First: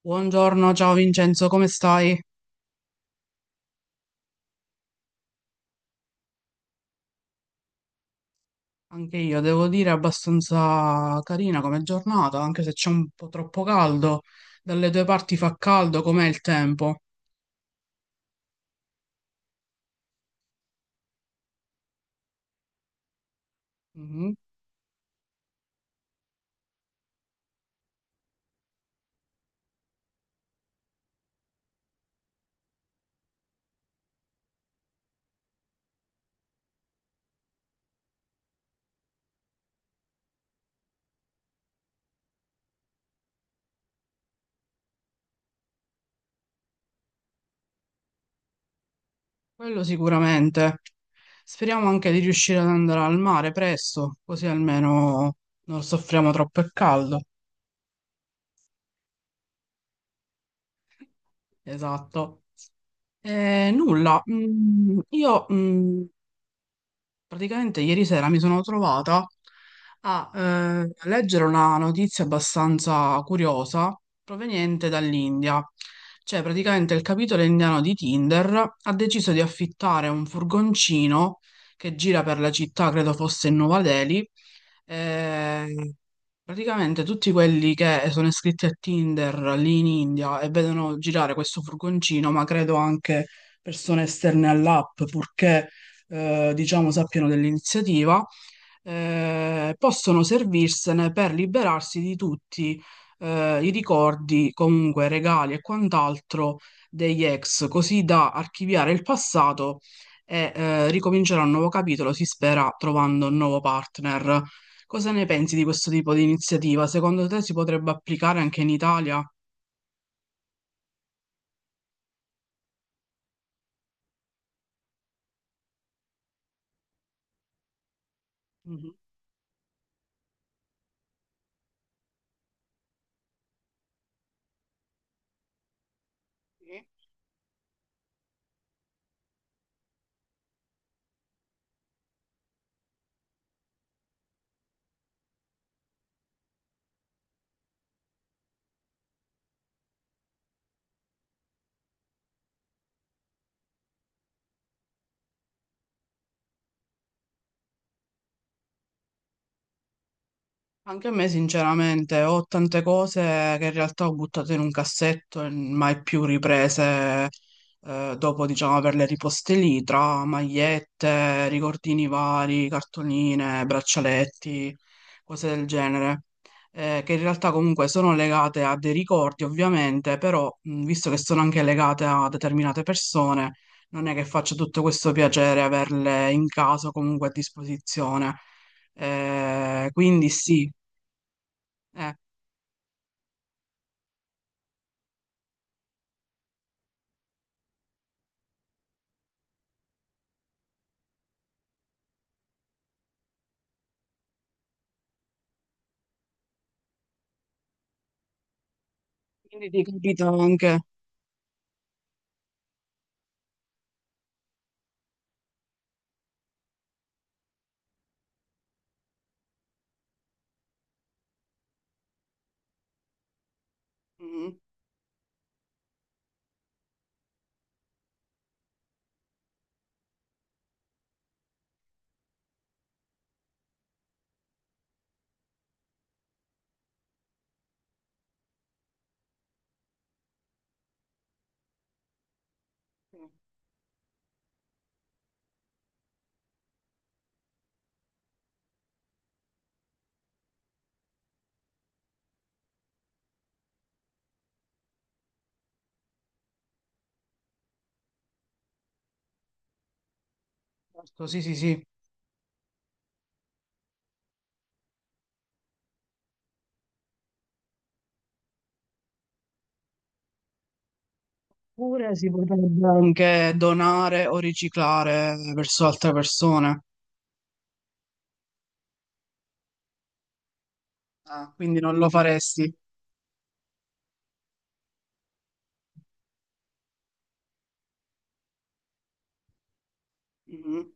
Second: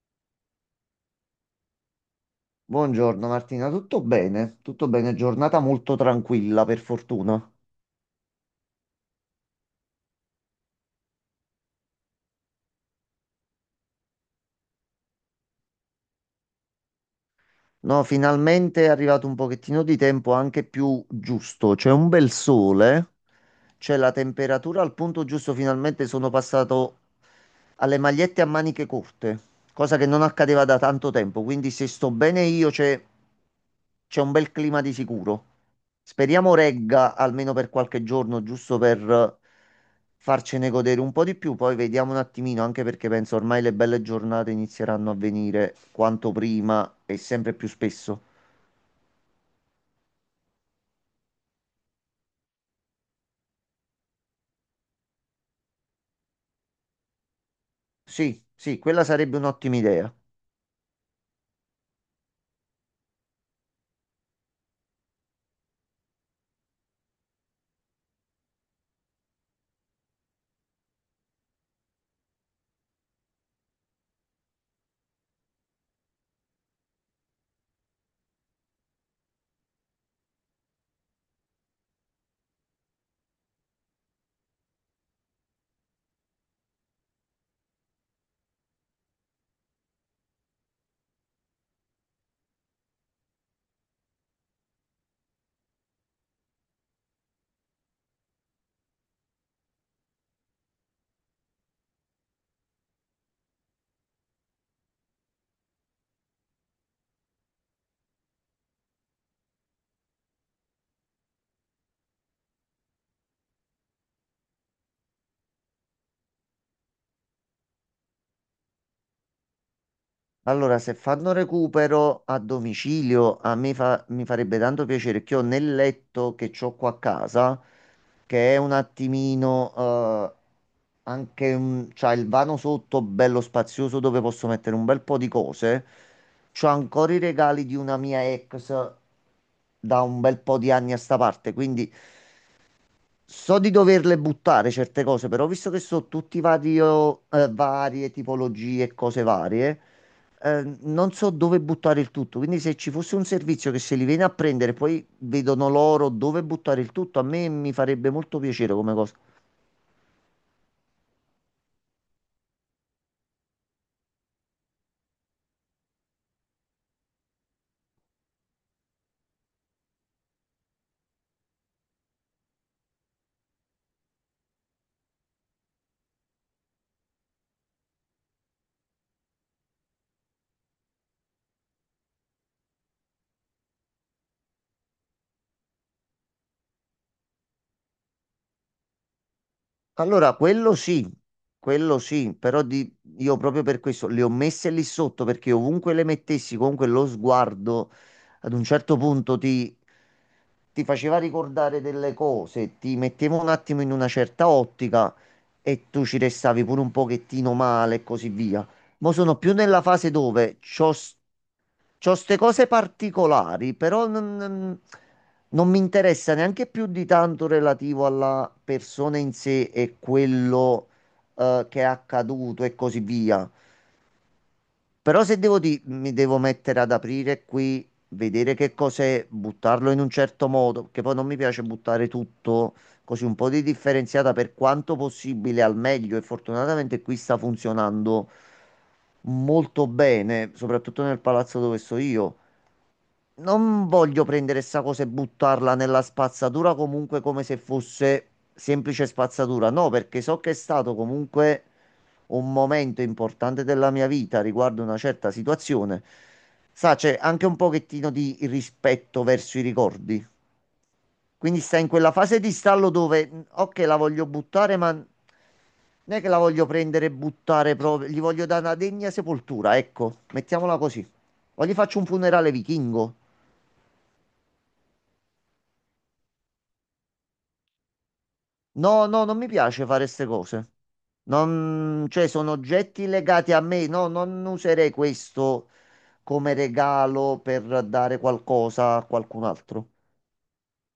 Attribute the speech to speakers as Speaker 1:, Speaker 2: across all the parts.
Speaker 1: Buongiorno, ciao Vincenzo, come stai?
Speaker 2: Buongiorno Martina, tutto bene? Tutto bene, giornata molto tranquilla per fortuna.
Speaker 1: Anche io devo dire abbastanza carina come giornata, anche se c'è un po' troppo caldo. Dalle due parti fa caldo, com'è il tempo?
Speaker 2: No, finalmente è arrivato un pochettino di tempo anche più giusto, c'è un bel sole, c'è la
Speaker 1: Mhm.
Speaker 2: temperatura al punto giusto, finalmente sono passato alle magliette a maniche corte, cosa che non accadeva da tanto tempo. Quindi se sto bene io c'è un bel clima di sicuro. Speriamo regga almeno per qualche giorno, giusto per farcene godere un po' di più. Poi vediamo un attimino, anche perché penso ormai le belle giornate inizieranno a venire quanto prima e sempre più spesso.
Speaker 1: Quello sicuramente. Speriamo anche di riuscire ad andare al mare presto, così almeno non soffriamo troppo il caldo.
Speaker 2: Sì, sì, quella sarebbe un'ottima idea.
Speaker 1: Esatto. Nulla, mm, io mm, Praticamente ieri sera mi sono trovata a leggere una notizia abbastanza curiosa proveniente dall'India. Cioè, praticamente il capitolo indiano di Tinder ha deciso di affittare un furgoncino che gira per la città, credo fosse in Nuova Delhi, e praticamente tutti quelli che sono iscritti a Tinder lì in India e vedono girare questo furgoncino, ma credo anche persone esterne all'app, purché diciamo sappiano dell'iniziativa, possono servirsene per liberarsi di tutti i ricordi, comunque regali e quant'altro degli ex, così da archiviare il passato e ricominciare un nuovo capitolo, si spera, trovando un nuovo partner. Cosa ne pensi di questo tipo di iniziativa? Secondo te si potrebbe applicare anche in Italia?
Speaker 2: Allora, se fanno recupero a domicilio, a me mi farebbe tanto piacere che ho nel letto che ho qua a casa, che è un
Speaker 1: Mhm.
Speaker 2: attimino anche c'ha il vano sotto bello spazioso dove posso mettere un bel po' di cose. C'ho ancora i regali di una mia ex da un bel po' di anni a sta parte, quindi so di doverle buttare certe cose, però visto che so tutti vario, varie tipologie e cose varie, non so dove buttare il tutto. Quindi se ci fosse un servizio che se li viene a prendere, poi vedono loro dove buttare il tutto, a me mi farebbe molto piacere come cosa.
Speaker 1: Anche a me, sinceramente, ho tante cose che in realtà ho buttato in un cassetto e mai più riprese, dopo, diciamo, averle riposte lì, tra magliette, ricordini vari, cartoline, braccialetti, cose del genere, che in realtà comunque sono legate a dei ricordi, ovviamente, però, visto che sono anche legate a determinate persone, non è che faccia tutto questo piacere averle in casa o comunque a disposizione. Quindi
Speaker 2: Allora,
Speaker 1: sì.
Speaker 2: quello
Speaker 1: Eh,
Speaker 2: sì, però. Io proprio per questo le ho messe lì sotto perché ovunque le mettessi, comunque lo sguardo ad un certo punto ti faceva ricordare delle cose, ti metteva un attimo in una certa ottica e tu ci restavi pure un pochettino male e così via. Ma sono più
Speaker 1: quindi
Speaker 2: nella
Speaker 1: ti
Speaker 2: fase
Speaker 1: capito
Speaker 2: dove
Speaker 1: anche.
Speaker 2: c'ho queste cose particolari, però non. Non mi interessa neanche più di tanto relativo alla persona in sé e quello che è accaduto e così via.
Speaker 1: Mhm.
Speaker 2: Però se mi devo mettere ad aprire qui, vedere che cos'è, buttarlo in un certo modo, perché poi non mi piace buttare tutto così. Un po' di differenziata per quanto possibile al meglio e fortunatamente qui sta funzionando molto bene, soprattutto nel palazzo dove sto io. Non voglio prendere sta cosa e buttarla nella spazzatura comunque come se fosse semplice spazzatura. No, perché so che è stato comunque un momento importante della mia vita riguardo una certa situazione. Sa, c'è anche un pochettino di rispetto verso i ricordi.
Speaker 1: Certo, sì, sì,
Speaker 2: Quindi sta
Speaker 1: sì.
Speaker 2: in quella fase di stallo dove, ok, la voglio buttare, ma non è che la voglio prendere e buttare proprio. Gli voglio dare una degna sepoltura, ecco, mettiamola così. O gli faccio un
Speaker 1: Oppure si
Speaker 2: funerale
Speaker 1: potrebbe
Speaker 2: vichingo.
Speaker 1: anche donare o riciclare verso altre persone.
Speaker 2: No, no, non mi piace fare queste cose.
Speaker 1: Ah, quindi non
Speaker 2: Non,
Speaker 1: lo
Speaker 2: cioè, sono
Speaker 1: faresti.
Speaker 2: oggetti legati a me. No, non userei questo come regalo per dare qualcosa a qualcun altro.
Speaker 1: Mhm.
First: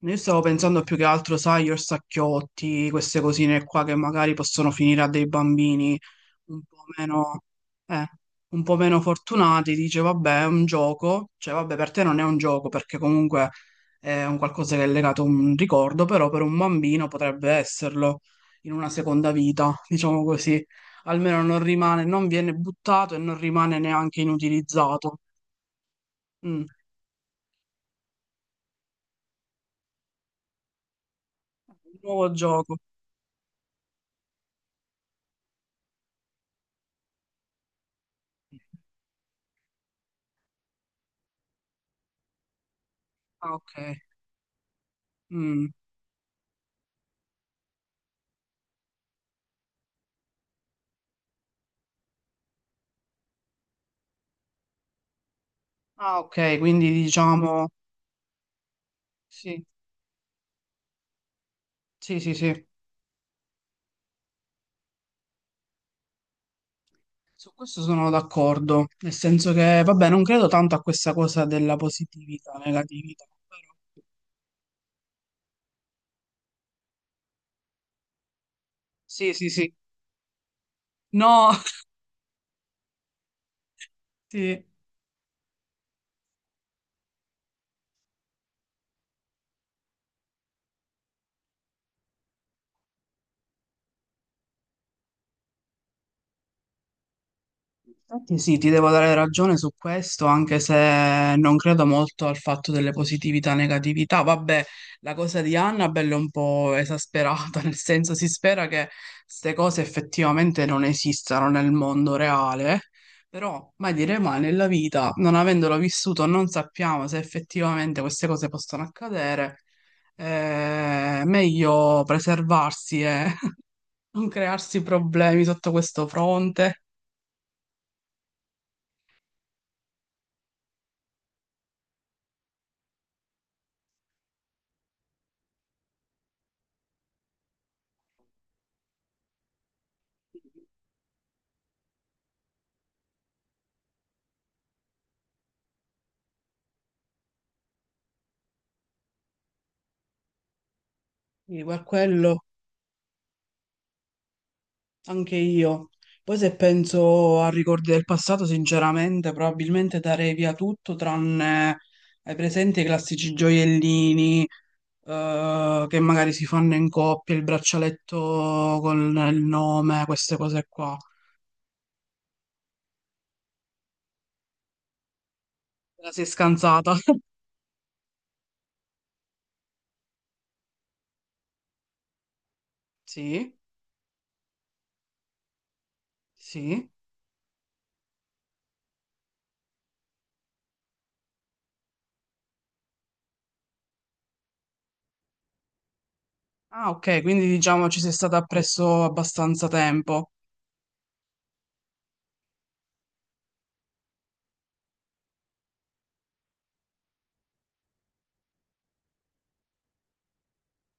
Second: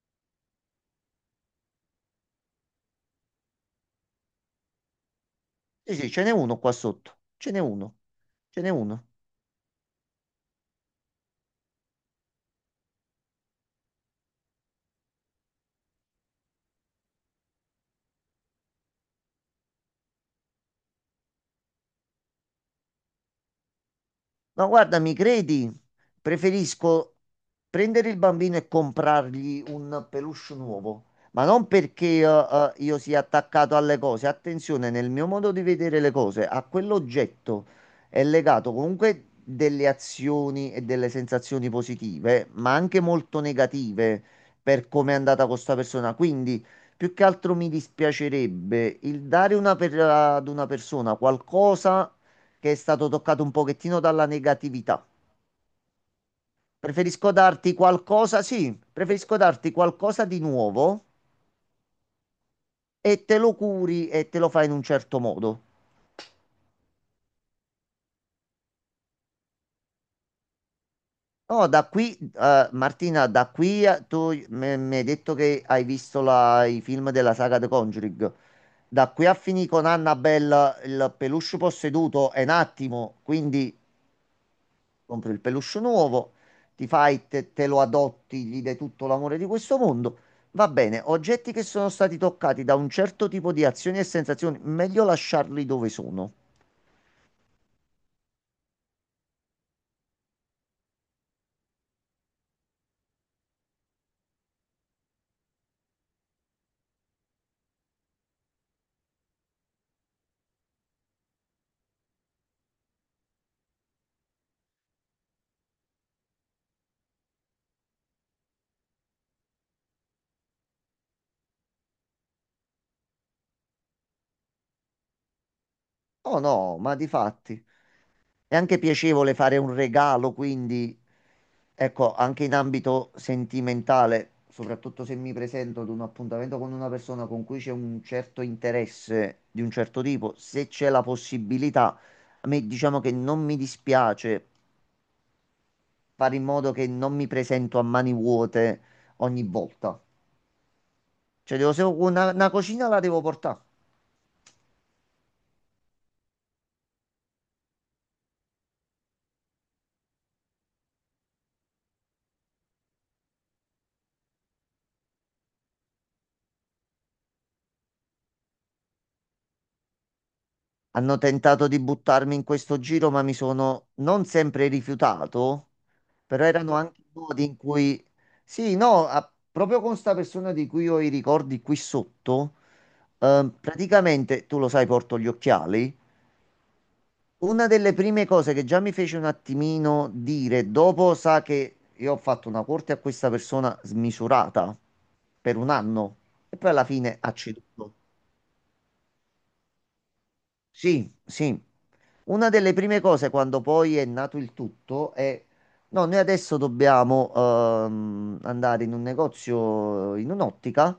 Speaker 1: Io stavo pensando più che altro, sai, io sacchiotti, queste cosine qua che magari possono finire a dei
Speaker 2: Sì,
Speaker 1: bambini
Speaker 2: sì, ce n'è uno
Speaker 1: un
Speaker 2: qua
Speaker 1: po'
Speaker 2: sotto.
Speaker 1: meno,
Speaker 2: Ce n'è uno.
Speaker 1: eh,
Speaker 2: Ce
Speaker 1: un
Speaker 2: n'è
Speaker 1: po' meno
Speaker 2: uno.
Speaker 1: fortunati, dice vabbè è un gioco, cioè vabbè per te non è un gioco perché comunque è un qualcosa che è legato a un ricordo, però per un bambino potrebbe esserlo in una seconda vita, diciamo così, almeno non rimane, non viene buttato e non rimane neanche
Speaker 2: No, guarda, mi
Speaker 1: inutilizzato.
Speaker 2: credi?
Speaker 1: Mm.
Speaker 2: Preferisco prendere il bambino e comprargli un peluche nuovo, ma non
Speaker 1: Un
Speaker 2: perché
Speaker 1: nuovo gioco.
Speaker 2: io sia attaccato alle cose. Attenzione, nel mio modo di vedere le cose, a quell'oggetto è legato comunque delle azioni e delle sensazioni positive, ma anche molto
Speaker 1: Ah, ok.
Speaker 2: negative per come è andata con
Speaker 1: Mm.
Speaker 2: questa persona. Quindi, più che altro mi dispiacerebbe il ad una persona qualcosa che è stato toccato un pochettino dalla negatività.
Speaker 1: Ah, ok, quindi
Speaker 2: Preferisco
Speaker 1: diciamo
Speaker 2: darti qualcosa, sì, preferisco
Speaker 1: sì,
Speaker 2: darti qualcosa di nuovo
Speaker 1: sì, sì, sì,
Speaker 2: e te lo curi e te lo fai in un certo modo.
Speaker 1: su questo sono d'accordo, nel senso che, vabbè, non credo tanto a questa cosa
Speaker 2: No,
Speaker 1: della
Speaker 2: da qui,
Speaker 1: positività, negatività,
Speaker 2: Martina,
Speaker 1: però
Speaker 2: tu mi hai detto che hai visto i film della saga The Conjuring. Da qui
Speaker 1: sì,
Speaker 2: a
Speaker 1: sì,
Speaker 2: finire
Speaker 1: sì,
Speaker 2: con Annabelle il
Speaker 1: no,
Speaker 2: peluche posseduto è un attimo, quindi
Speaker 1: sì.
Speaker 2: compri il peluche nuovo, te lo adotti, gli dai tutto l'amore di questo mondo. Va bene, oggetti che sono stati toccati da un certo tipo di azioni e sensazioni, meglio lasciarli dove sono.
Speaker 1: Infatti sì, ti devo dare ragione su questo, anche se non credo molto al fatto delle positività e negatività. Vabbè, la cosa di Annabelle è un po' esasperata, nel senso si spera che queste cose effettivamente non esistano nel mondo reale, però mai dire mai nella vita, non avendolo vissuto, non sappiamo se effettivamente queste cose possono accadere. È meglio preservarsi e non crearsi problemi sotto questo
Speaker 2: Oh no,
Speaker 1: fronte.
Speaker 2: ma di fatti è anche piacevole fare un regalo, quindi ecco, anche in ambito sentimentale, soprattutto se mi presento ad un appuntamento con una persona con cui c'è un certo interesse di un certo tipo, se c'è la possibilità, a me diciamo che non mi dispiace fare in modo che non mi presento a mani vuote ogni volta. Cioè,
Speaker 1: Quindi
Speaker 2: devo,
Speaker 1: per
Speaker 2: se-
Speaker 1: quello.
Speaker 2: una cucina la devo portare.
Speaker 1: Anche io. Poi se penso a ricordi del passato, sinceramente, probabilmente darei via tutto tranne, hai presente, i classici gioiellini che magari si fanno in coppia, il braccialetto con il nome, queste cose qua.
Speaker 2: Hanno tentato di buttarmi in questo giro, ma mi sono non sempre rifiutato,
Speaker 1: Te la sei
Speaker 2: però erano
Speaker 1: scansata?
Speaker 2: anche modi in cui... Sì, no, proprio con sta persona di cui ho i ricordi qui sotto,
Speaker 1: Sì,
Speaker 2: praticamente, tu lo sai, porto gli occhiali.
Speaker 1: sì.
Speaker 2: Una delle prime cose che già mi fece un attimino dire, dopo sa che io ho fatto una corte a questa persona smisurata per un anno e poi alla
Speaker 1: Ah,
Speaker 2: fine
Speaker 1: ok,
Speaker 2: ha
Speaker 1: quindi diciamo
Speaker 2: ceduto.
Speaker 1: ci sei stata appresso abbastanza tempo.
Speaker 2: Sì, sì. Una delle prime cose quando poi è nato il tutto è no, noi adesso dobbiamo andare in un negozio, in un'ottica,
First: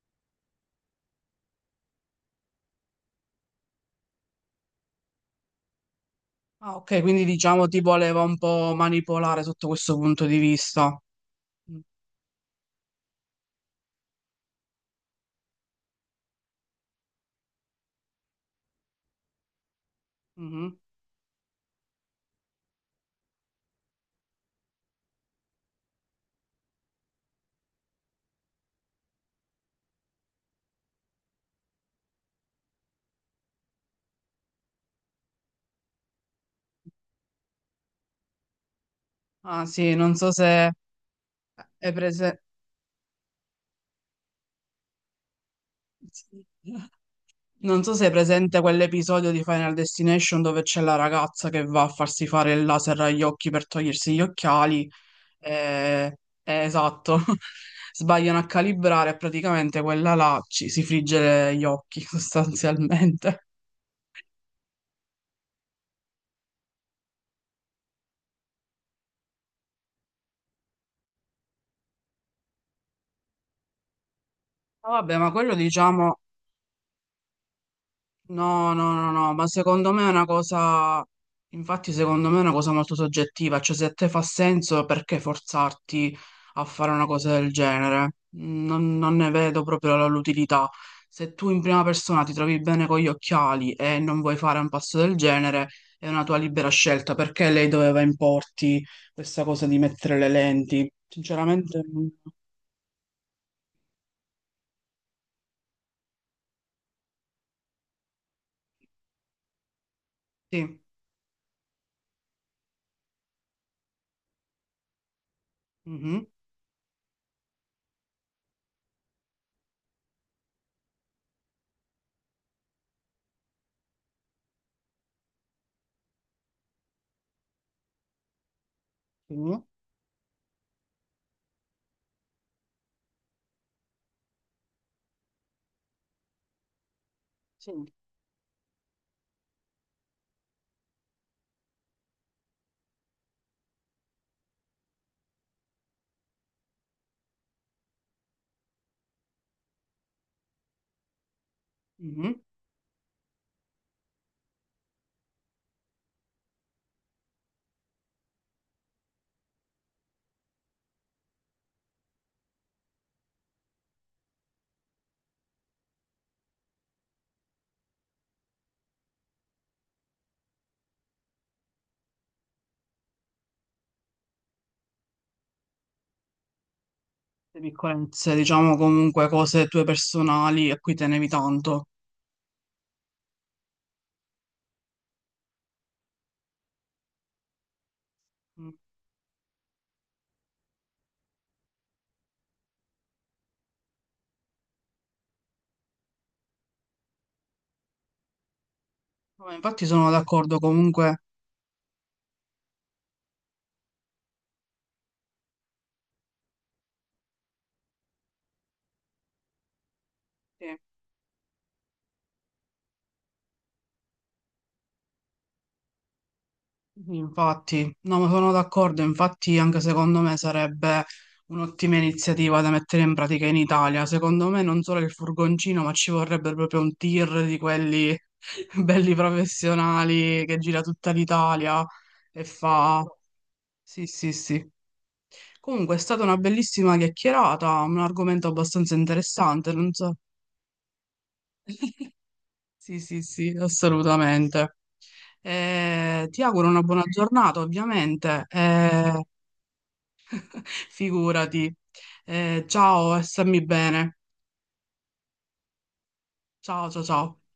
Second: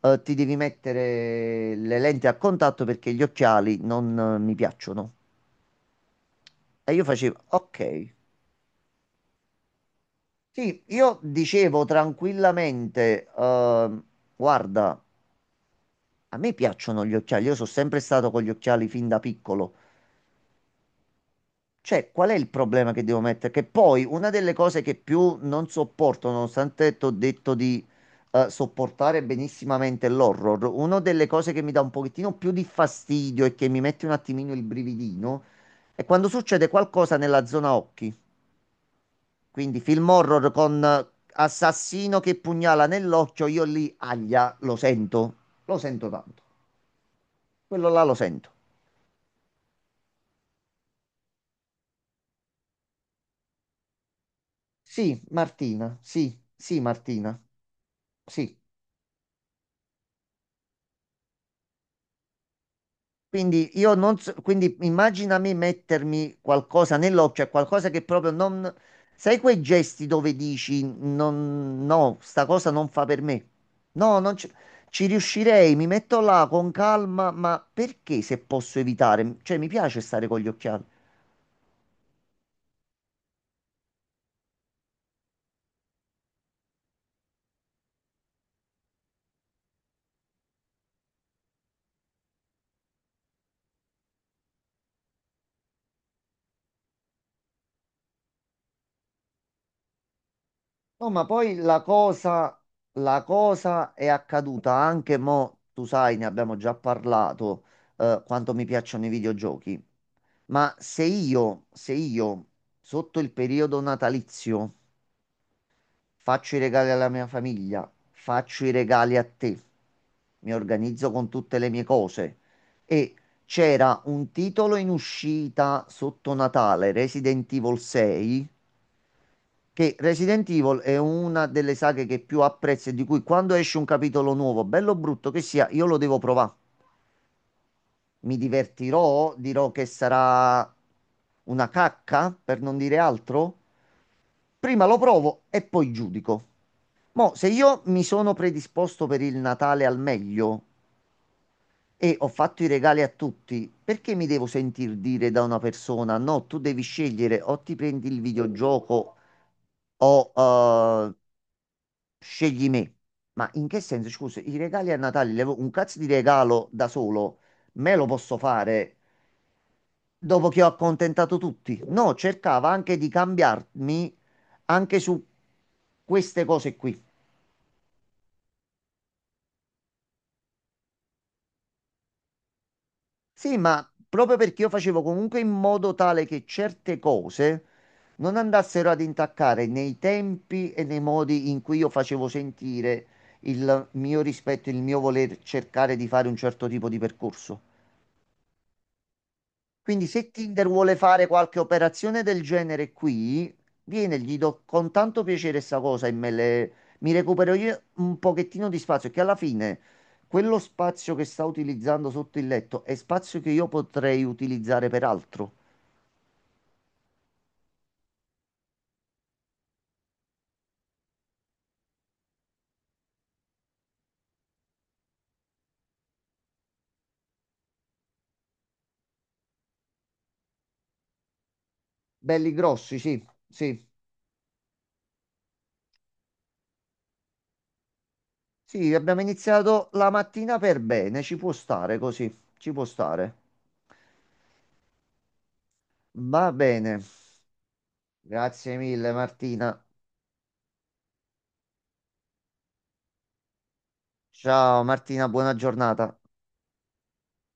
Speaker 2: ti devi mettere le lenti a contatto perché gli occhiali non mi piacciono.
Speaker 1: Ah,
Speaker 2: E
Speaker 1: ok,
Speaker 2: io
Speaker 1: quindi
Speaker 2: facevo,
Speaker 1: diciamo
Speaker 2: ok.
Speaker 1: ti voleva un po' manipolare sotto questo punto di
Speaker 2: Sì,
Speaker 1: vista.
Speaker 2: io
Speaker 1: Mm.
Speaker 2: dicevo tranquillamente, guarda, a me piacciono gli occhiali, io sono sempre stato con gli occhiali fin da piccolo.
Speaker 1: Mhm.
Speaker 2: Cioè, qual è il problema che devo mettere? Che poi una delle cose che più non sopporto, nonostante ti ho detto di sopportare benissimamente l'horror, una delle cose che mi dà un pochettino più di fastidio e che mi mette un attimino il brividino è quando succede qualcosa nella zona occhi.
Speaker 1: Ah
Speaker 2: Quindi
Speaker 1: sì,
Speaker 2: film
Speaker 1: non so
Speaker 2: horror
Speaker 1: se
Speaker 2: con
Speaker 1: È
Speaker 2: assassino che
Speaker 1: prese-
Speaker 2: pugnala nell'occhio, io lì, aglia, lo sento tanto.
Speaker 1: non
Speaker 2: Quello
Speaker 1: so
Speaker 2: là
Speaker 1: se è
Speaker 2: lo sento.
Speaker 1: presente quell'episodio di Final Destination dove c'è la ragazza che va a farsi fare il laser agli occhi per togliersi gli occhiali.
Speaker 2: Sì, Martina,
Speaker 1: eh,
Speaker 2: sì, sì,
Speaker 1: esatto,
Speaker 2: Martina,
Speaker 1: sbagliano a
Speaker 2: sì.
Speaker 1: calibrare e praticamente quella là ci si frigge gli occhi sostanzialmente.
Speaker 2: Quindi io non so, quindi immagina me mettermi qualcosa nell'occhio, qualcosa che proprio non... Sai quei gesti dove dici non, no, sta cosa non fa per me? No, non ci,
Speaker 1: Ma
Speaker 2: ci
Speaker 1: vabbè, ma quello
Speaker 2: riuscirei, mi
Speaker 1: diciamo
Speaker 2: metto là con calma, ma perché se
Speaker 1: no,
Speaker 2: posso
Speaker 1: no, no, no,
Speaker 2: evitare?
Speaker 1: ma
Speaker 2: Cioè, mi
Speaker 1: secondo
Speaker 2: piace
Speaker 1: me è una
Speaker 2: stare con gli occhiali.
Speaker 1: cosa, infatti secondo me è una cosa molto soggettiva, cioè se a te fa senso perché forzarti a fare una cosa del genere? Non, non ne vedo proprio l'utilità. Se tu in prima persona ti trovi bene con gli occhiali e non vuoi fare un passo del genere, è una tua libera scelta, perché lei doveva importi questa cosa di mettere le lenti?
Speaker 2: No, ma poi
Speaker 1: Sinceramente, mm,
Speaker 2: la cosa è accaduta anche mo, tu sai, ne abbiamo già parlato, quanto mi piacciono i videogiochi. Ma
Speaker 1: sì.
Speaker 2: se io, se io, sotto il periodo natalizio,
Speaker 1: Mhm.
Speaker 2: faccio i regali alla mia famiglia, faccio i regali a te, mi organizzo con tutte le mie cose e c'era un titolo in uscita sotto Natale, Resident Evil 6,
Speaker 1: Sì.
Speaker 2: che Resident Evil è una delle saghe che più apprezzo e di cui quando esce un capitolo nuovo, bello o brutto che sia, io lo devo provare.
Speaker 1: Sì.
Speaker 2: Mi divertirò, dirò che sarà una cacca, per non dire altro. Prima lo provo e poi giudico. Mo, se io mi sono predisposto per il Natale al meglio e ho
Speaker 1: Mhm.
Speaker 2: fatto i regali a tutti, perché mi devo sentir dire da una persona, no, tu devi scegliere o ti prendi il videogioco o scegli me. Ma in che senso? Scusa, i regali a Natale, un cazzo di regalo da solo, me lo posso fare dopo che ho accontentato tutti? No, cercava anche di cambiarmi anche su queste cose qui.
Speaker 1: Le piccolezze, diciamo comunque cose tue personali a cui tenevi tanto.
Speaker 2: Sì, ma proprio perché io facevo comunque in modo tale che certe cose non
Speaker 1: Mm.
Speaker 2: andassero ad intaccare nei tempi e nei modi in cui io facevo sentire il mio rispetto, il mio voler cercare di fare un certo tipo di percorso.
Speaker 1: Vabbè, infatti
Speaker 2: Quindi
Speaker 1: sono
Speaker 2: se
Speaker 1: d'accordo
Speaker 2: Tinder vuole
Speaker 1: comunque.
Speaker 2: fare qualche operazione del genere qui, viene, gli do con tanto piacere sta cosa e mi recupero io un pochettino di spazio, che alla fine quello
Speaker 1: Sì.
Speaker 2: spazio che sta utilizzando sotto il letto è spazio che io potrei utilizzare per altro.
Speaker 1: Infatti, no, ma sono d'accordo, infatti anche secondo me sarebbe un'ottima iniziativa da mettere in pratica in Italia. Secondo me non solo il furgoncino, ma ci vorrebbe proprio un tir di quelli belli professionali che gira tutta l'Italia e
Speaker 2: Belli grossi,
Speaker 1: fa...
Speaker 2: sì, sì.
Speaker 1: Sì, sì, sì. Comunque è stata una bellissima chiacchierata, un argomento abbastanza
Speaker 2: Sì, abbiamo
Speaker 1: interessante,
Speaker 2: iniziato
Speaker 1: non
Speaker 2: la
Speaker 1: so.
Speaker 2: mattina per bene, ci può stare così, ci può
Speaker 1: Sì, sì,
Speaker 2: stare.
Speaker 1: sì, assolutamente. Ti
Speaker 2: Va
Speaker 1: auguro una
Speaker 2: bene,
Speaker 1: buona giornata, ovviamente.
Speaker 2: grazie mille Martina.
Speaker 1: Figurati. Ciao e stammi bene.
Speaker 2: Ciao Martina, buona giornata.
Speaker 1: Ciao, ciao, ciao.